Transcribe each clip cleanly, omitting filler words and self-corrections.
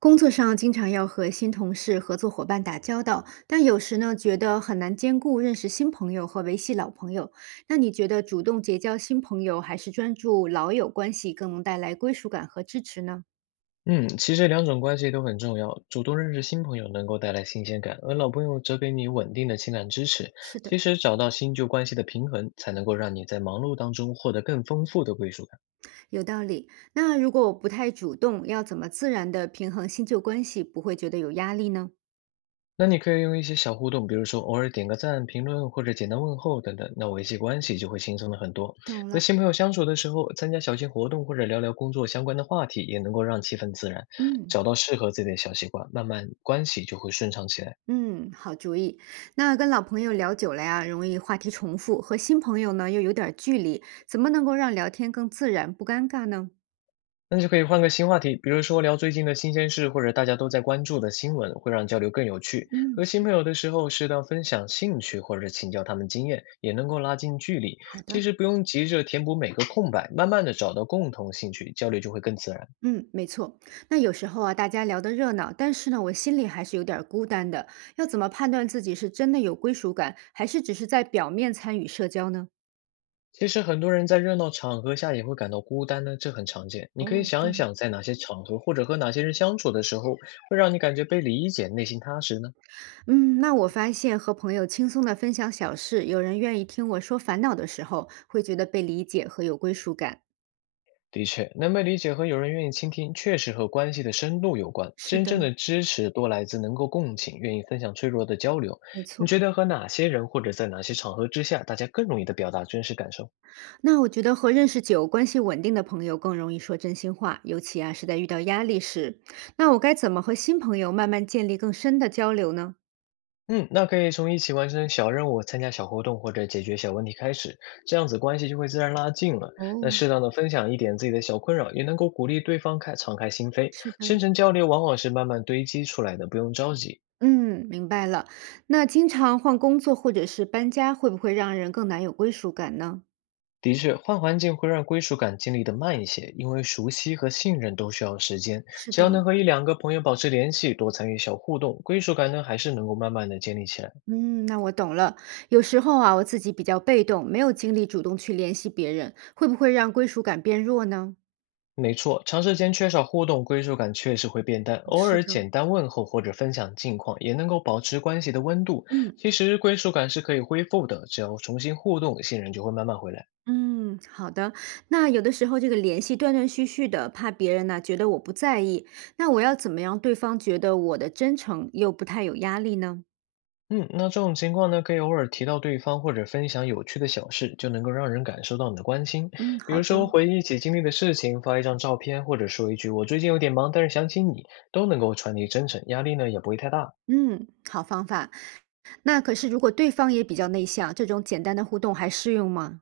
工作上经常要和新同事、合作伙伴打交道，但有时呢，觉得很难兼顾认识新朋友和维系老朋友。那你觉得主动结交新朋友，还是专注老友关系，更能带来归属感和支持呢？嗯，其实两种关系都很重要。主动认识新朋友能够带来新鲜感，而老朋友则给你稳定的情感支持。是的，其实找到新旧关系的平衡，才能够让你在忙碌当中获得更丰富的归属感。有道理。那如果我不太主动，要怎么自然的平衡新旧关系，不会觉得有压力呢？那你可以用一些小互动，比如说偶尔点个赞、评论或者简单问候等等，那维系关系就会轻松了很多。懂和了，新朋友相处的时候，参加小型活动或者聊聊工作相关的话题，也能够让气氛自然。嗯。找到适合自己的小习惯，慢慢关系就会顺畅起来。嗯，好主意。那跟老朋友聊久了呀，容易话题重复，和新朋友呢又有点儿距离，怎么能够让聊天更自然不尴尬呢？那就可以换个新话题，比如说聊最近的新鲜事，或者大家都在关注的新闻，会让交流更有趣。嗯，和新朋友的时候，适当分享兴趣，或者请教他们经验，也能够拉近距离。好其的，实不用急着填补每个空白，慢慢的找到共同兴趣，交流就会更自然。嗯，没错。那有时候啊，大家聊得热闹，但是呢，我心里还是有点儿孤单的。要怎么判断自己是真的有归属感，还是只是在表面参与社交呢？其实很多人在热闹场合下也会感到孤单呢，这很常见。你可以哦，这想一样，想，在哪些场合或者和哪些人相处的时候，会让你感觉被理解，内心踏实呢？嗯，那我发现和朋友轻松地分享小事，有人愿意听我说烦恼的时候，会觉得被理解和有归属感。的确，能被理解和有人愿意倾听，确实和关系的深度有关。是真正的，的支持多来自能够共情、愿意分享脆弱的交流。没你错。觉得和哪些人或者在哪些场合之下，大家更容易的表达真实感受？那我觉得和认识久、关系稳定的朋友更容易说真心话，尤其啊是在遇到压力时。那我该怎么和新朋友慢慢建立更深的交流呢？嗯，那可以从一起完成小任务、参加小活动或者解决小问题开始，这样子关系就会自然拉近了。那哦，适当的分享一点自己的小困扰，也能够鼓励对方开敞开心扉。是的，深层交流往往是慢慢堆积出来的，不用着急。嗯，明白了。那经常换工作或者是搬家，会不会让人更难有归属感呢？的确，换环境会让归属感建立的慢一些，因为熟悉和信任都需要时间。是只要的，能和一两个朋友保持联系，多参与小互动，归属感呢还是能够慢慢的建立起来。嗯，那我懂了。有时候啊，我自己比较被动，没有精力主动去联系别人，会不会让归属感变弱呢？没错，长时间缺少互动，归属感确实会变淡。偶是尔的，简单问候或者分享近况，也能够保持关系的温度。嗯。其实归属感是可以恢复的，只要重新互动，信任就会慢慢回来。嗯，好的。那有的时候这个联系断断续续的，怕别人呢、觉得我不在意，那我要怎么样对方觉得我的真诚又不太有压力呢？嗯，那这种情况呢，可以偶尔提到对方，或者分享有趣的小事，就能够让人感受到你的关心。嗯，比好如的。说，回忆起经历的事情，发一张照片，或者说一句“我最近有点忙，但是想起你”，都能够传递真诚，压力呢也不会太大。嗯，好方法。那可是如果对方也比较内向，这种简单的互动还适用吗？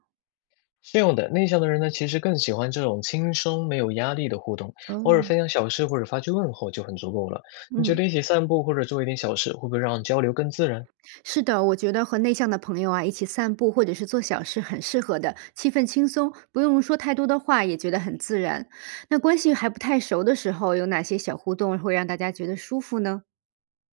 是有的，内向的人呢，其实更喜欢这种轻松、没有压力的互动，偶尔哦，分享小事或者发句问候就很足够了。你觉嗯。得一起散步或者做一点小事，会不会让交流更自然？是的，我觉得和内向的朋友啊一起散步或者是做小事很适合的，气氛轻松，不用说太多的话，也觉得很自然。那关系还不太熟的时候，有哪些小互动会让大家觉得舒服呢？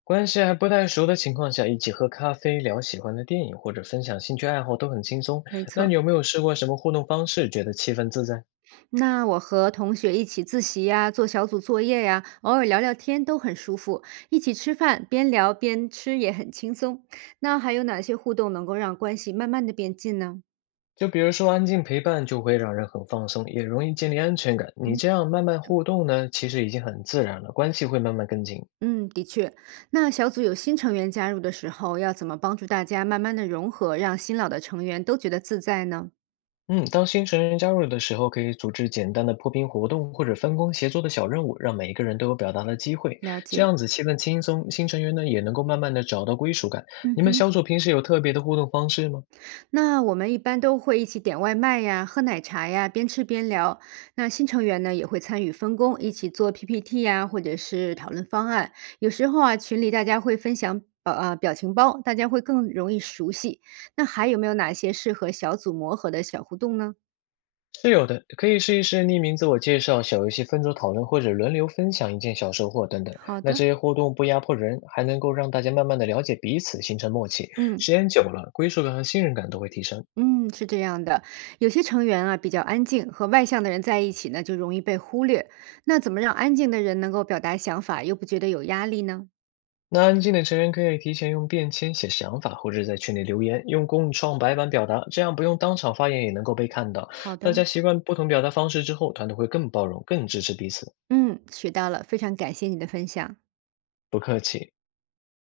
关系还不太熟的情况下，一起喝咖啡、聊喜欢的电影或者分享兴趣爱好都很轻松。没那你错，有没有试过什么互动方式，觉得气氛自在？那我和同学一起自习呀、做小组作业呀、偶尔聊聊天都很舒服。一起吃饭，边聊边吃也很轻松。那还有哪些互动能够让关系慢慢的变近呢？就比如说安静陪伴，就会让人很放松，也容易建立安全感。你这样慢慢互动呢，其实已经很自然了，关系会慢慢更近。嗯，的确。那小组有新成员加入的时候，要怎么帮助大家慢慢的融合，让新老的成员都觉得自在呢？嗯，当新成员加入的时候，可以组织简单的破冰活动或者分工协作的小任务，让每一个人都有表达的机会。了这解。样子气氛轻松，新成员呢也能够慢慢的找到归属感。嗯你们哼，小组平时有特别的互动方式吗？那我们一般都会一起点外卖呀，喝奶茶呀，边吃边聊。那新成员呢也会参与分工，一起做 PPT 呀，或者是讨论方案。有时候啊，群里大家会分享表情包，大家会更容易熟悉。那还有没有哪些适合小组磨合的小互动呢？是有的，可以试一试匿名自我介绍、小游戏分组讨论，或者轮流分享一件小收获等等。好那的，这些互动不压迫人，还能够让大家慢慢的了解彼此，形成默契。嗯。时间久了，归属感和信任感都会提升。嗯，是这样的，有些成员啊比较安静，和外向的人在一起呢就容易被忽略。那怎么让安静的人能够表达想法，又不觉得有压力呢？那安静的成员可以提前用便签写想法，或者在群里留言，用共创白板表达，这样不用当场发言也能够被看到。好大的，家习惯不同表达方式之后，团队会更包容、更支持彼此。嗯，学到了，非常感谢你的分享。不客气。